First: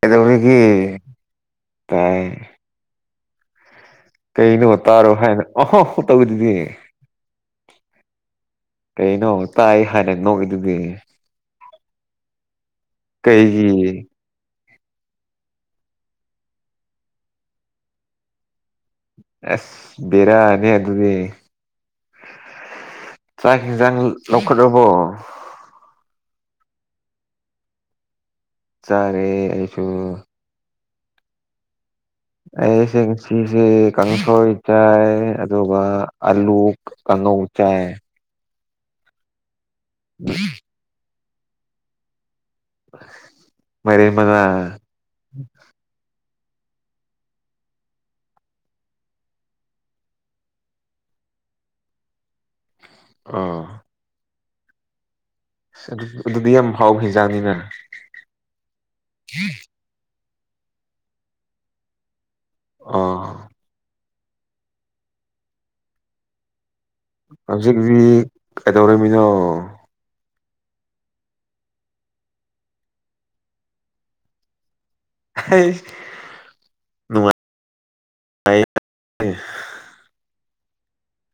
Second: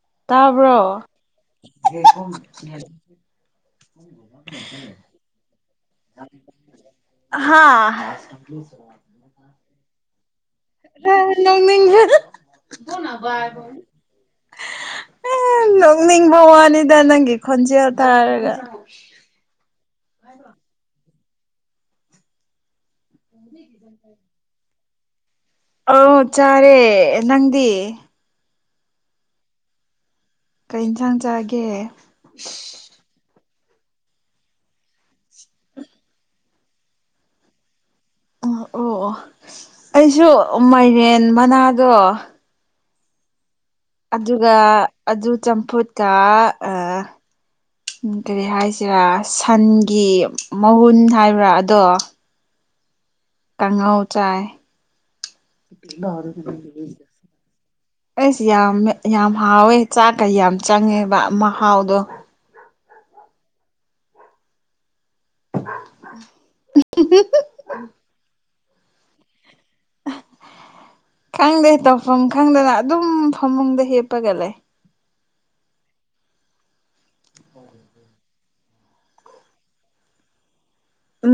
ꯀꯩꯗꯧꯔꯤꯒꯦ ꯇꯕ꯭ꯔꯣ ꯇꯥꯏ ꯀꯩꯅꯣ ꯇꯥꯔꯣ ꯍꯥꯏꯅ ꯑꯍ ꯇꯧꯗꯗꯤ ꯍꯥꯥ ꯀꯩꯩꯅ ꯇꯥꯏ ꯍꯥꯏꯔꯦꯟ ꯅ ꯅꯧꯃꯤ ꯀꯩꯒꯤ ꯅꯣꯛꯅꯤꯡꯕ ꯋꯥꯅꯤꯗ ꯅꯪꯒꯤ ꯈꯣꯟꯖꯦꯜ ꯇꯥꯔꯒ ꯑꯁ ꯔꯥꯅꯦ ꯑꯗꯨ ꯑꯗꯨꯗꯤ ꯆꯥꯛ ꯍꯤꯡꯖꯥꯡ ꯂꯧꯈꯠꯂꯕꯣ ꯑ ꯆꯥꯔꯦ ꯅꯪꯗꯤ ꯆꯔꯦꯁꯨ ꯀꯩ ꯌꯦꯟꯁꯥꯡ ꯆꯥꯒꯦ ꯑꯦꯁꯦꯁꯤ ꯁꯤ ꯀꯥꯡꯁꯣꯏ ꯆꯥꯏ ꯑꯗꯨꯒ ꯑꯂꯨ ꯀꯥꯡꯉꯧ ꯆꯥꯏ ꯑꯣ ꯑꯣ ꯑꯣ ꯑꯩꯁꯨ ꯃꯥꯏꯔꯦꯟ ꯃꯅꯥꯗꯣ ꯍ ꯑꯗꯨꯒ ꯑꯗꯨ ꯆꯝꯐꯨꯠꯀ [inaudible] ꯀꯔꯤ ꯍꯥꯏꯁꯤꯔꯥ ꯁꯟꯒꯤ ꯃꯒꯨꯟ ꯍꯥꯏꯕ꯭ꯔꯥ ꯑꯗꯣ ꯑꯥ ꯇꯉꯎ ꯆꯥꯏ ꯑꯗꯨ ꯑꯗꯨꯗꯤ ꯌꯥꯝ ꯍꯥꯎꯕ ꯍꯦꯟꯖꯥꯡꯅꯤꯅ ꯑꯩꯁ ꯌꯥꯝ ꯌꯥꯝ ꯍꯥꯎꯋꯦ ꯆꯥꯛ ꯀ ꯌꯥꯝ ꯆꯪꯉꯦꯕ ꯃꯍꯥꯎꯗꯣ ꯑꯥ [inaudible] ꯀꯩꯗꯧꯔꯃꯤꯅꯣ ꯈꯪꯗꯦ ꯇꯧꯐꯝ ꯈꯪꯗꯅ ꯑꯗꯨꯝ ꯐꯃꯨꯡꯗ ꯍꯦꯞꯄꯒ ꯂꯩ ꯅꯅꯨꯡꯃꯥꯏ ꯑꯦ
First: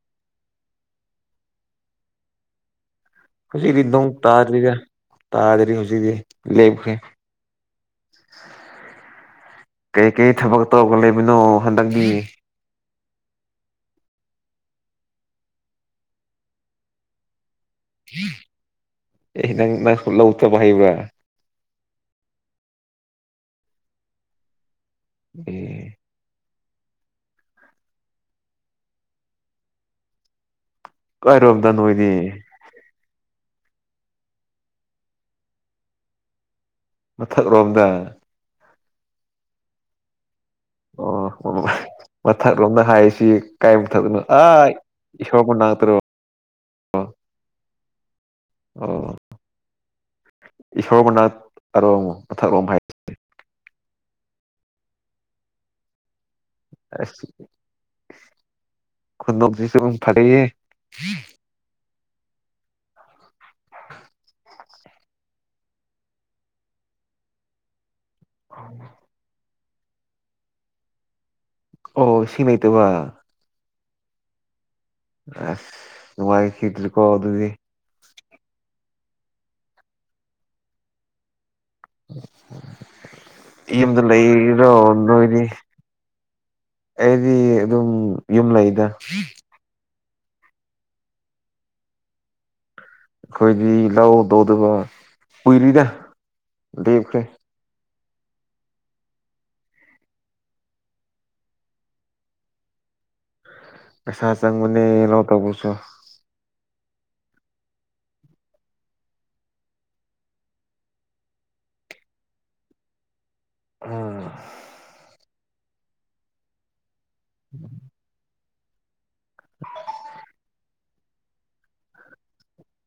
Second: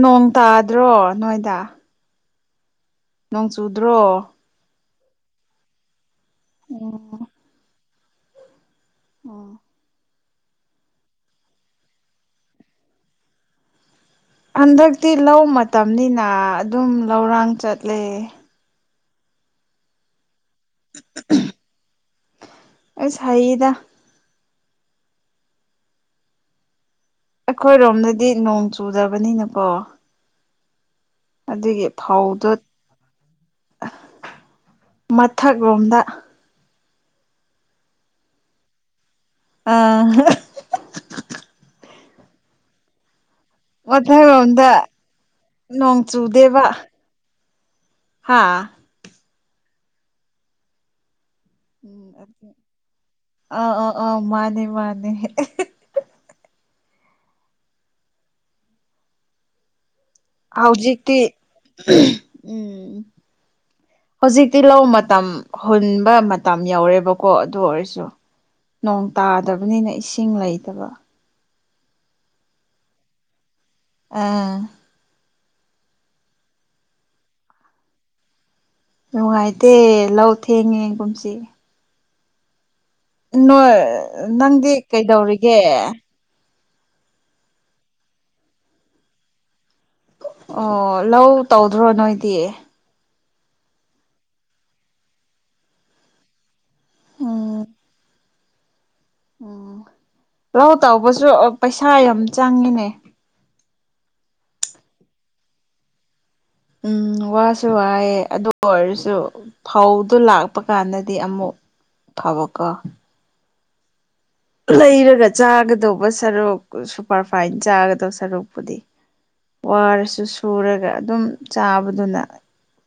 ꯅꯣꯡ ꯇꯥꯗ꯭ꯔꯣ ꯅꯣꯏꯗ ꯅꯣꯡ ꯍꯧꯨꯖꯤꯗꯤ ꯆꯨꯗ꯭ꯔꯣ ꯏꯗꯣꯡ ꯇꯥꯔꯔꯤꯗ ꯇꯥꯗꯔꯤ ꯍꯧꯨꯖꯤꯗꯤ ꯂꯩꯦꯕꯦ ꯑꯣ ꯑꯣ ꯀꯩꯀꯩ ꯊꯕꯛ ꯇꯧꯔꯒ ꯂꯩꯕꯅꯣ ꯍꯟꯗꯛꯤ ꯍꯟꯗꯛꯇꯤ ꯂꯧ ꯃꯇꯝꯅꯤꯅ ꯑꯗꯨꯝ ꯂꯧꯔꯥꯡ ꯆꯠꯂꯦ ꯑꯦ ꯅꯪ ꯅꯪ ꯂꯧꯛꯇꯕ ꯍꯩꯕ꯭ꯔꯥ ꯁꯍꯤꯗ ꯎꯝ ꯑꯩꯈꯣꯏꯔꯣꯝꯗꯗꯤ ꯅꯣꯡ ꯆꯨꯗꯕꯅꯤꯅꯀꯣ ꯀꯥꯏꯔꯣꯝꯗ ꯑꯗꯨꯒꯤ ꯅꯣꯏꯗꯤ ꯐꯧꯗꯨ ꯃꯊꯛ ꯂꯣꯝꯗ ꯃꯊꯛ ꯔꯣꯝꯗꯥ ꯑꯥ ꯑꯣ ꯃꯊꯛꯂꯣꯝꯗ ꯍꯥꯏꯁꯤ ꯃꯊꯪꯔꯣꯝꯗ ꯃꯅꯥꯛꯇꯔꯣ ꯅꯣꯡ ꯆꯨꯗꯦꯕ ꯍꯥ ꯏꯁꯣꯔꯣꯒꯅꯥꯊ ꯎꯝ ꯑ ꯑꯥ ꯑ ꯃꯥꯅꯦ ꯃꯥꯅꯦ ꯈꯨꯟꯗꯁꯤꯁꯨꯨꯝ ꯍꯧꯖꯤꯛꯇꯤ ꯎꯝ ꯍꯧꯖꯤꯛꯇꯤ ꯂꯧ ꯃꯇꯝ ꯍꯨꯟꯕ ꯃꯇꯝ ꯌꯧꯔꯦꯕꯀꯣ ꯑꯗꯨ ꯑꯣꯏꯔꯁꯨ ꯅꯣꯡ ꯇꯥꯗꯕꯅꯤꯅ ꯏꯁꯤꯡ ꯂꯩꯇꯕ ꯑꯣ ꯁꯤꯃꯩ ꯇ ꯋꯥ ꯑꯥ ꯑꯁꯃꯒꯤ ꯈꯇꯂꯤ ꯀꯣ ꯑꯗꯨꯗꯤ ꯅꯨꯡꯉꯥꯏꯇꯦ ꯂꯧ ꯊꯦꯡꯉꯦ ꯀꯨꯝꯁꯤ ꯅꯣꯏ ꯌꯗ ꯂꯩꯔꯣ ꯅꯪꯗꯤ ꯅꯣꯏꯅꯤ ꯀꯩꯗꯧꯔꯤꯒꯦ ꯑꯩꯗꯤ ꯑꯗꯨꯝ ꯌꯨꯝ ꯂꯩꯗ ꯑꯣ ꯂꯧ ꯇꯧꯗ꯭ꯔꯣ ꯅꯣꯏꯗꯤ ꯈꯣꯏꯗꯤ ꯂꯑꯣ ꯗꯨꯗ ꯋꯥ ꯎꯏꯂꯤꯗ ꯗꯞꯈꯦ ꯎꯝ ꯎꯝ ꯂꯥꯎ ꯇꯥꯎꯕꯁꯨ ꯄꯩꯁꯥ ꯌꯥꯝ ꯆꯪꯉꯤꯅꯦ ꯄꯩꯁꯥ ꯆꯪꯕꯅꯤꯩꯅꯣ ꯇꯧꯧꯕꯁꯨ ꯎꯝ ꯋꯥꯁꯨ ꯋꯥꯑꯌꯦꯦ ꯑꯗꯨ ꯑꯣꯏꯔꯁꯨ ꯐꯧꯗꯨ ꯂꯥꯛꯄ ꯀꯥꯟꯗꯗꯤ ꯑꯃꯨꯛ ꯊꯥꯕꯀ ꯎꯝ ꯂꯩꯔꯒ ꯆꯥꯒꯗꯧꯕ ꯁꯔꯨꯛ ꯁꯨꯄꯔ ꯐꯥꯏꯟ ꯆꯥꯒꯗꯧꯕ ꯁꯔꯨꯛꯄꯨꯗꯤ ꯋꯥꯔꯁꯨ ꯁꯨꯔꯒ ꯑꯗꯨꯝ ꯆꯥꯕꯗꯨꯅ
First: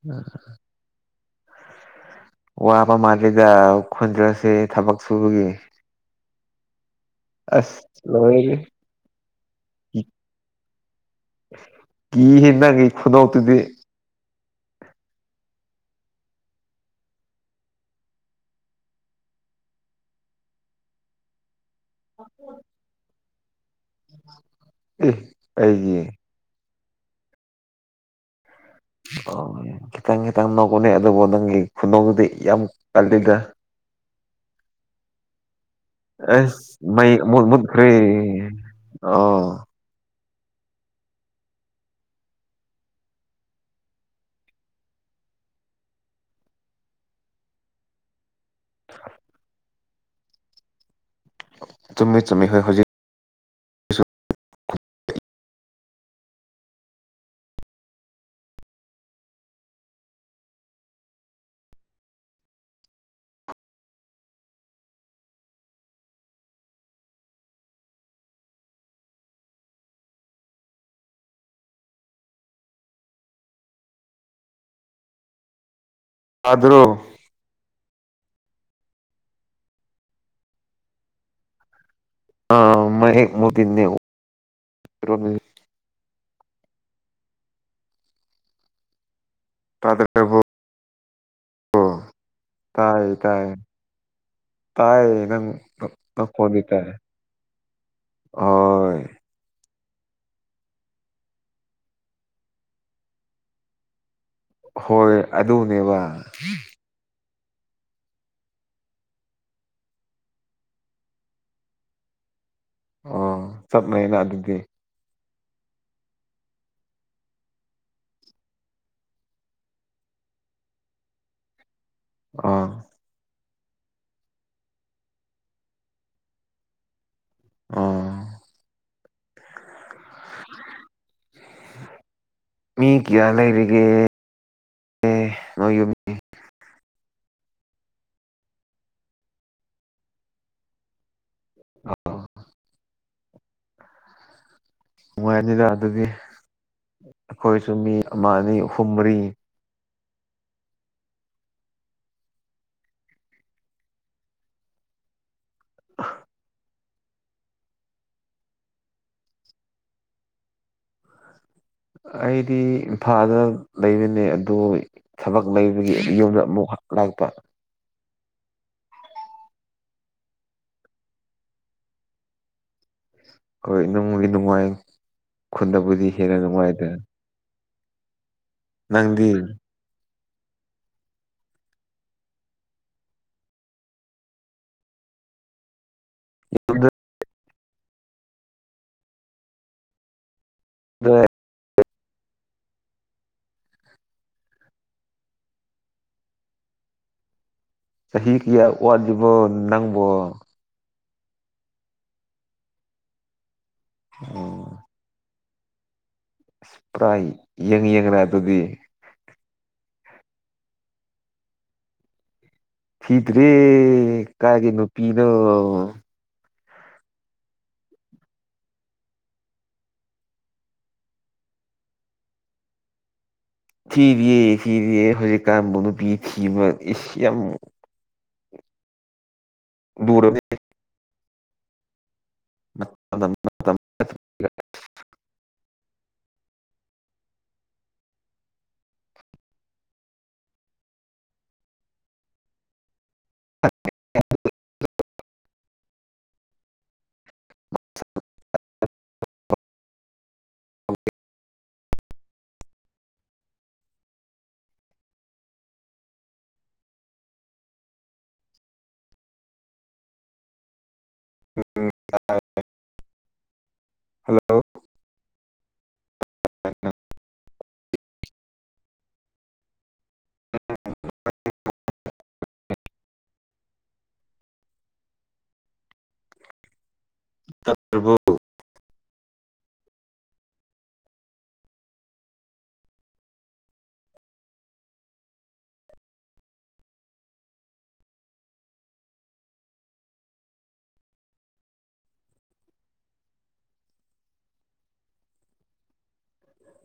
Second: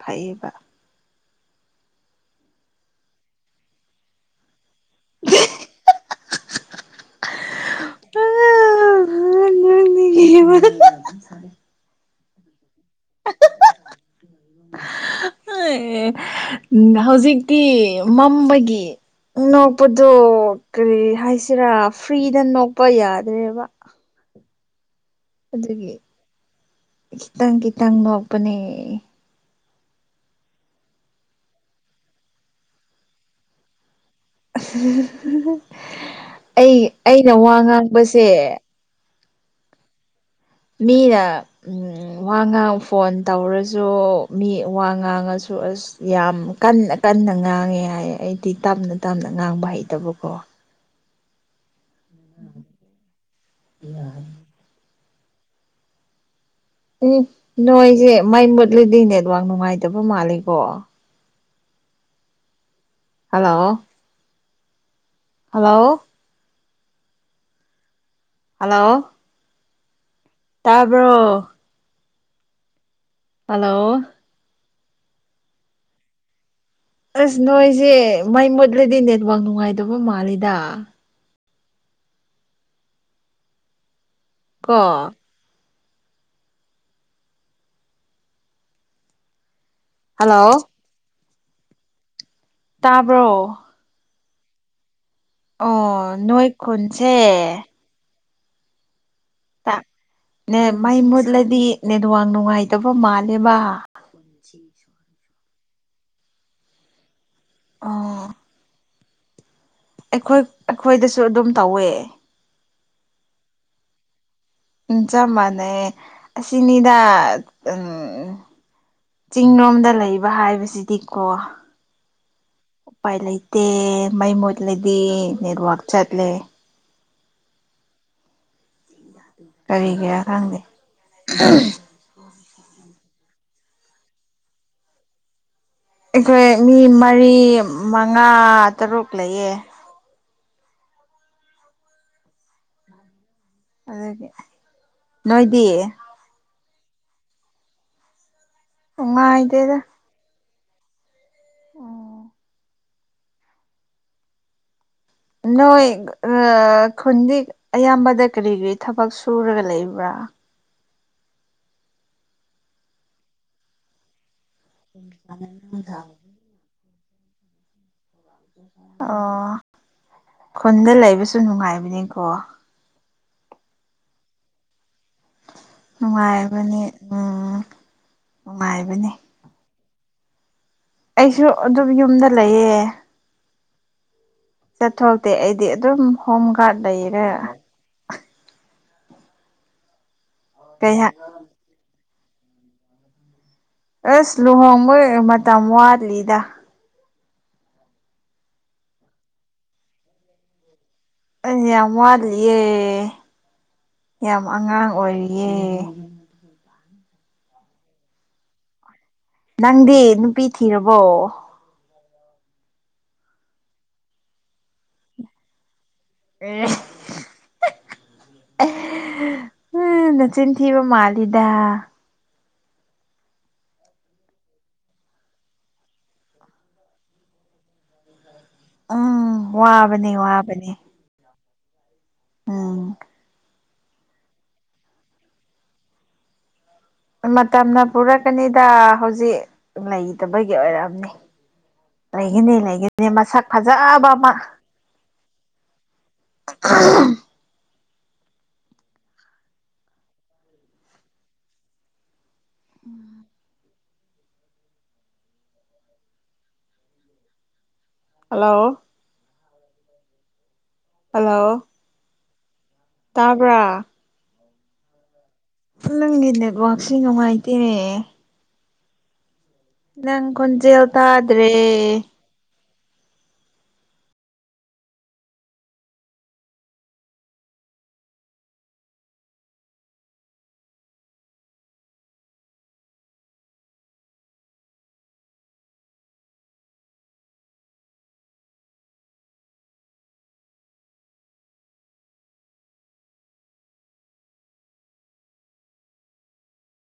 ꯐꯩꯌꯦꯕ ꯋꯥꯕ ꯃꯥꯜꯂꯤꯗ ꯈꯟꯗ꯭ꯔꯁꯤ ꯊꯕꯛ ꯁꯨꯕꯒꯤ ꯑꯁꯉ ꯀꯤ ꯍꯦꯟꯅꯒꯤ ꯈꯨꯗꯧꯇꯨꯗꯤ ꯎꯝ ꯍꯧꯖꯤꯛꯇꯤ ꯃꯝꯕꯒꯤ ꯅꯣꯛꯄꯗꯣ ꯀꯔꯤ ꯍꯥꯏꯁꯤꯔꯥ ꯐ꯭ꯔꯤꯗ ꯅꯣꯛꯄ ꯌꯥꯗ꯭ꯔꯦꯕ ꯏ ꯑꯩꯒꯤ ꯀꯈꯤꯇꯪ ꯀꯤꯇꯪ ꯂ ꯃꯅꯤ ꯑꯣ ꯈꯤꯇꯪ ꯈꯤꯇꯪ ꯅꯒꯅꯦ ꯑꯗꯨꯕꯨ ꯅꯪꯒꯤ ꯈꯨꯗꯧꯗꯨꯗꯤ ꯌꯥꯝ ꯀꯜꯂꯤꯗ [inaudible] ꯑꯦ ꯑꯩ ꯃꯩ ꯑꯩꯅ ꯃ ꯋꯥ ꯃꯨꯠꯈꯔꯤ ꯉꯥꯡꯕꯁꯦ ꯑꯣ ꯃꯤꯅ ꯋꯥ ꯉꯥꯡ ꯐꯣꯟ ꯇꯧꯔꯁꯨ ꯃꯤ ꯋꯥ ꯉꯥꯡꯉꯁꯨ ꯑ ꯑꯁ ꯌꯥꯝ ꯀꯟꯅ ꯀꯟꯅ ꯉꯥꯡꯉꯦ ꯍꯥꯏꯌꯦ ꯑꯩ ꯗꯤ ꯇꯞꯅ ꯇꯞꯅ ꯉꯥꯡꯕ ꯍꯩꯇꯕꯀꯣ ꯆꯨꯝꯃꯤ ꯆꯨꯝꯃꯤ ꯍꯣꯏ ꯍꯧꯖꯤꯛ ꯌꯥ ꯎꯝ ꯅꯣꯏꯁꯦ ꯃꯥꯏ ꯃꯨꯠꯂꯗꯤ ꯅꯦꯠꯋꯥꯛ ꯅꯨꯡꯉꯥꯏꯇꯕ ꯃꯥꯜꯂꯤꯀꯣ ꯍꯜꯂꯣ ꯍꯜꯂꯣ ꯍꯜꯂꯣ ꯇꯥꯕ꯭ꯔꯣ ꯍꯜꯂꯣ ꯐꯥꯗ꯭ꯔꯣ ꯁꯦ ꯃꯩ ꯃꯨꯠꯂꯗꯤ ꯅꯦꯠꯋꯥꯛ ꯅꯨꯡꯉꯥꯏꯗꯕ ꯃꯥꯜꯂꯤꯦꯗ ꯑ ꯃ ꯍꯦꯛ ꯃꯗꯤꯟꯅꯦꯦ ꯀꯣ ꯇꯗꯕꯣ ꯍꯜꯂꯣ ꯇꯥꯏ ꯇꯥꯕ꯭ꯔꯣ ꯇꯥꯏ ꯇꯥꯏ ꯪ ꯑꯣ ꯅꯣꯏ ꯈꯣꯗꯇꯥꯦ ꯈꯨꯟꯁꯦ ꯅ ꯃꯥꯏ ꯃꯨꯠꯂꯗꯤ ꯅꯦꯋꯥꯡ ꯅꯨꯡꯉꯥꯏꯇꯕ ꯃꯥꯜꯂꯦꯕ ꯁꯤ ꯁ ꯍꯣꯏ ꯑꯗꯨꯅꯦꯕ ꯑꯥ ꯑꯩꯈꯣꯏ ꯑꯩꯈꯣꯏꯗꯁꯨ ꯑꯗꯨꯝ ꯇꯧꯋꯦ ꯑ ꯆꯞꯅꯩꯅ ꯑꯗꯨꯗꯤ ꯆ ꯃꯅꯦ ꯑꯁꯤ ꯑꯁꯤꯅꯤꯗꯥ ꯎꯝ ꯆꯤꯡꯂꯣꯝꯗ ꯂꯩꯕ ꯍꯥꯏꯕꯁꯤꯗꯤꯀꯣ ꯑꯥ ꯇꯦ ꯃꯩ ꯃꯣꯠꯂꯗꯤ ꯅꯦꯠꯋꯥꯛ ꯆꯠꯂꯦ ꯑꯥ ꯀꯔꯤ ꯀꯌꯥ ꯈꯪꯗꯦ ꯃꯤ ꯀ꯭ꯌꯥ ꯂꯩꯒ ꯑꯩꯈꯣꯏ ꯃꯤ ꯃꯔꯤ ꯃꯉꯥ ꯇꯔꯨꯛ ꯂꯩꯌꯦ ꯑ ꯑꯗꯨꯗꯒꯤꯦ ꯅꯨꯡꯉꯥꯏꯅꯤꯗ ꯑꯗꯨꯗꯤ ꯑꯩꯈꯣꯏꯁꯨ ꯃꯤ ꯑꯃ ꯑꯅꯤ ꯑꯍꯨꯝ ꯎ ꯃꯔꯤ ꯏꯗꯦꯗ ꯑ [unintelligible] [inaudible] ꯅꯣꯏꯣꯏ ꯑ ꯈꯨꯟꯗꯤ ꯑꯌꯥꯝꯕꯗ ꯀꯔꯤ ꯀꯔꯤ ꯊꯕꯛ ꯁꯨꯔꯒ ꯂꯩꯕ꯭ꯔꯥ ꯑꯩꯗꯤ ꯏꯝꯐꯥꯜꯗ ꯂꯩꯕꯅꯦ ꯑꯗꯨ ꯊꯕꯛ ꯂꯩꯕꯒꯤ ꯌꯨꯝꯗ ꯑꯃꯨꯛ ꯂꯥꯛꯄ ꯑꯣ ꯈꯨꯟꯗ ꯂꯩꯕꯁꯨ ꯅꯨꯡꯉꯥꯏꯕꯅꯦꯀꯣ ꯍꯣꯏ ꯅꯨꯡꯗꯤ ꯅꯨꯡꯉꯥꯏ ꯈꯨꯟꯗꯕꯨꯗꯤ ꯍꯦꯟꯅ ꯅꯨꯡꯉꯥꯏꯕꯅꯤ ꯅꯨꯡꯉꯥꯏꯗ ꯎꯝ ꯅꯨꯡꯉꯥꯏꯕꯅꯤ ꯅꯪꯗꯤ ꯑꯩꯁꯨ ꯑꯗꯨꯝ ꯌꯨꯝꯗ ꯂꯩꯌꯦ ꯆꯠꯊꯣꯛꯇꯦ ꯑꯩꯗꯤ ꯑꯗꯨꯝ ꯍꯣꯝ ꯒꯥꯔꯗ ꯂꯩꯔꯦ ꯀꯩꯍꯥꯛ ꯑꯁ ꯂꯨꯍ ꯃꯣꯏ ꯃꯊꯃ ꯋꯥꯔ ꯂꯤꯗꯥ ꯆꯍꯤꯍꯤ ꯀꯌꯥ ꯑꯣꯖꯕꯣ ꯅꯪꯕꯣ ꯑꯩ ꯌꯥꯝ ꯋꯥꯠꯂꯤꯌꯦꯦ ꯌꯥꯝ ꯎꯝ ꯑꯉꯥꯡ ꯑꯣꯏꯔꯤꯌꯦ ꯌꯦ [unintelligible] [inaudible] ꯑꯁ ꯄꯨꯔꯥ ꯌꯦꯡ ꯌꯦꯡꯅ ꯑꯗꯨꯗꯤ ꯅꯪꯗꯤ ꯅꯨꯄꯤ ꯊꯤꯔꯕꯣ ꯊꯤꯗ ꯔꯦ ꯀꯥꯒꯤꯅꯨꯄꯤꯤꯅꯣ ꯑꯦ [unintelligible] [inaudible] ꯎꯝ ꯅꯆꯤꯟ ꯊꯤꯕ ꯃꯥꯜꯂꯤꯗ ꯊꯤꯔ ꯌꯦ ꯊꯤꯔꯤꯦ ꯍꯖꯤꯦ ꯀꯥ ꯃꯅꯨ ꯄꯤ ꯊꯤ ꯑꯦꯁꯤ ꯌꯥꯝ ꯎꯝ ꯋꯥꯕꯅꯦ ꯂꯨꯔꯕꯅꯤ ꯋꯥꯕꯅꯦ ꯎꯝ [unintelligible] [inaudible] ꯃꯇꯝꯅ ꯄꯨꯔꯛꯀꯅꯤꯗ ꯍꯧꯖꯤꯛ ꯂꯩꯇꯕꯒꯤ ꯑꯣꯏꯔꯛꯑꯝꯅꯤ ꯂꯩꯈꯤꯅꯤ ꯂꯩꯈꯤꯅꯤ ꯃꯁꯛ ꯐꯖꯕ ꯑꯃ [unintelligible] [inaudible] ꯎꯝ ꯍꯜꯂꯣ ꯍꯜꯂꯣ ꯑ [unintelligible] [inaudible] ꯇꯥꯕ꯭ꯔꯥ ꯍꯜꯂꯣ ꯅꯪꯒꯤ ꯅꯦꯠꯋꯥꯛꯁꯤ ꯅꯨꯡꯉꯥꯏꯇꯦꯔꯦ ꯅꯪ ꯈꯨꯟꯖꯦꯦꯜꯇꯥꯗ꯭ꯔꯦ ꯇꯕꯨ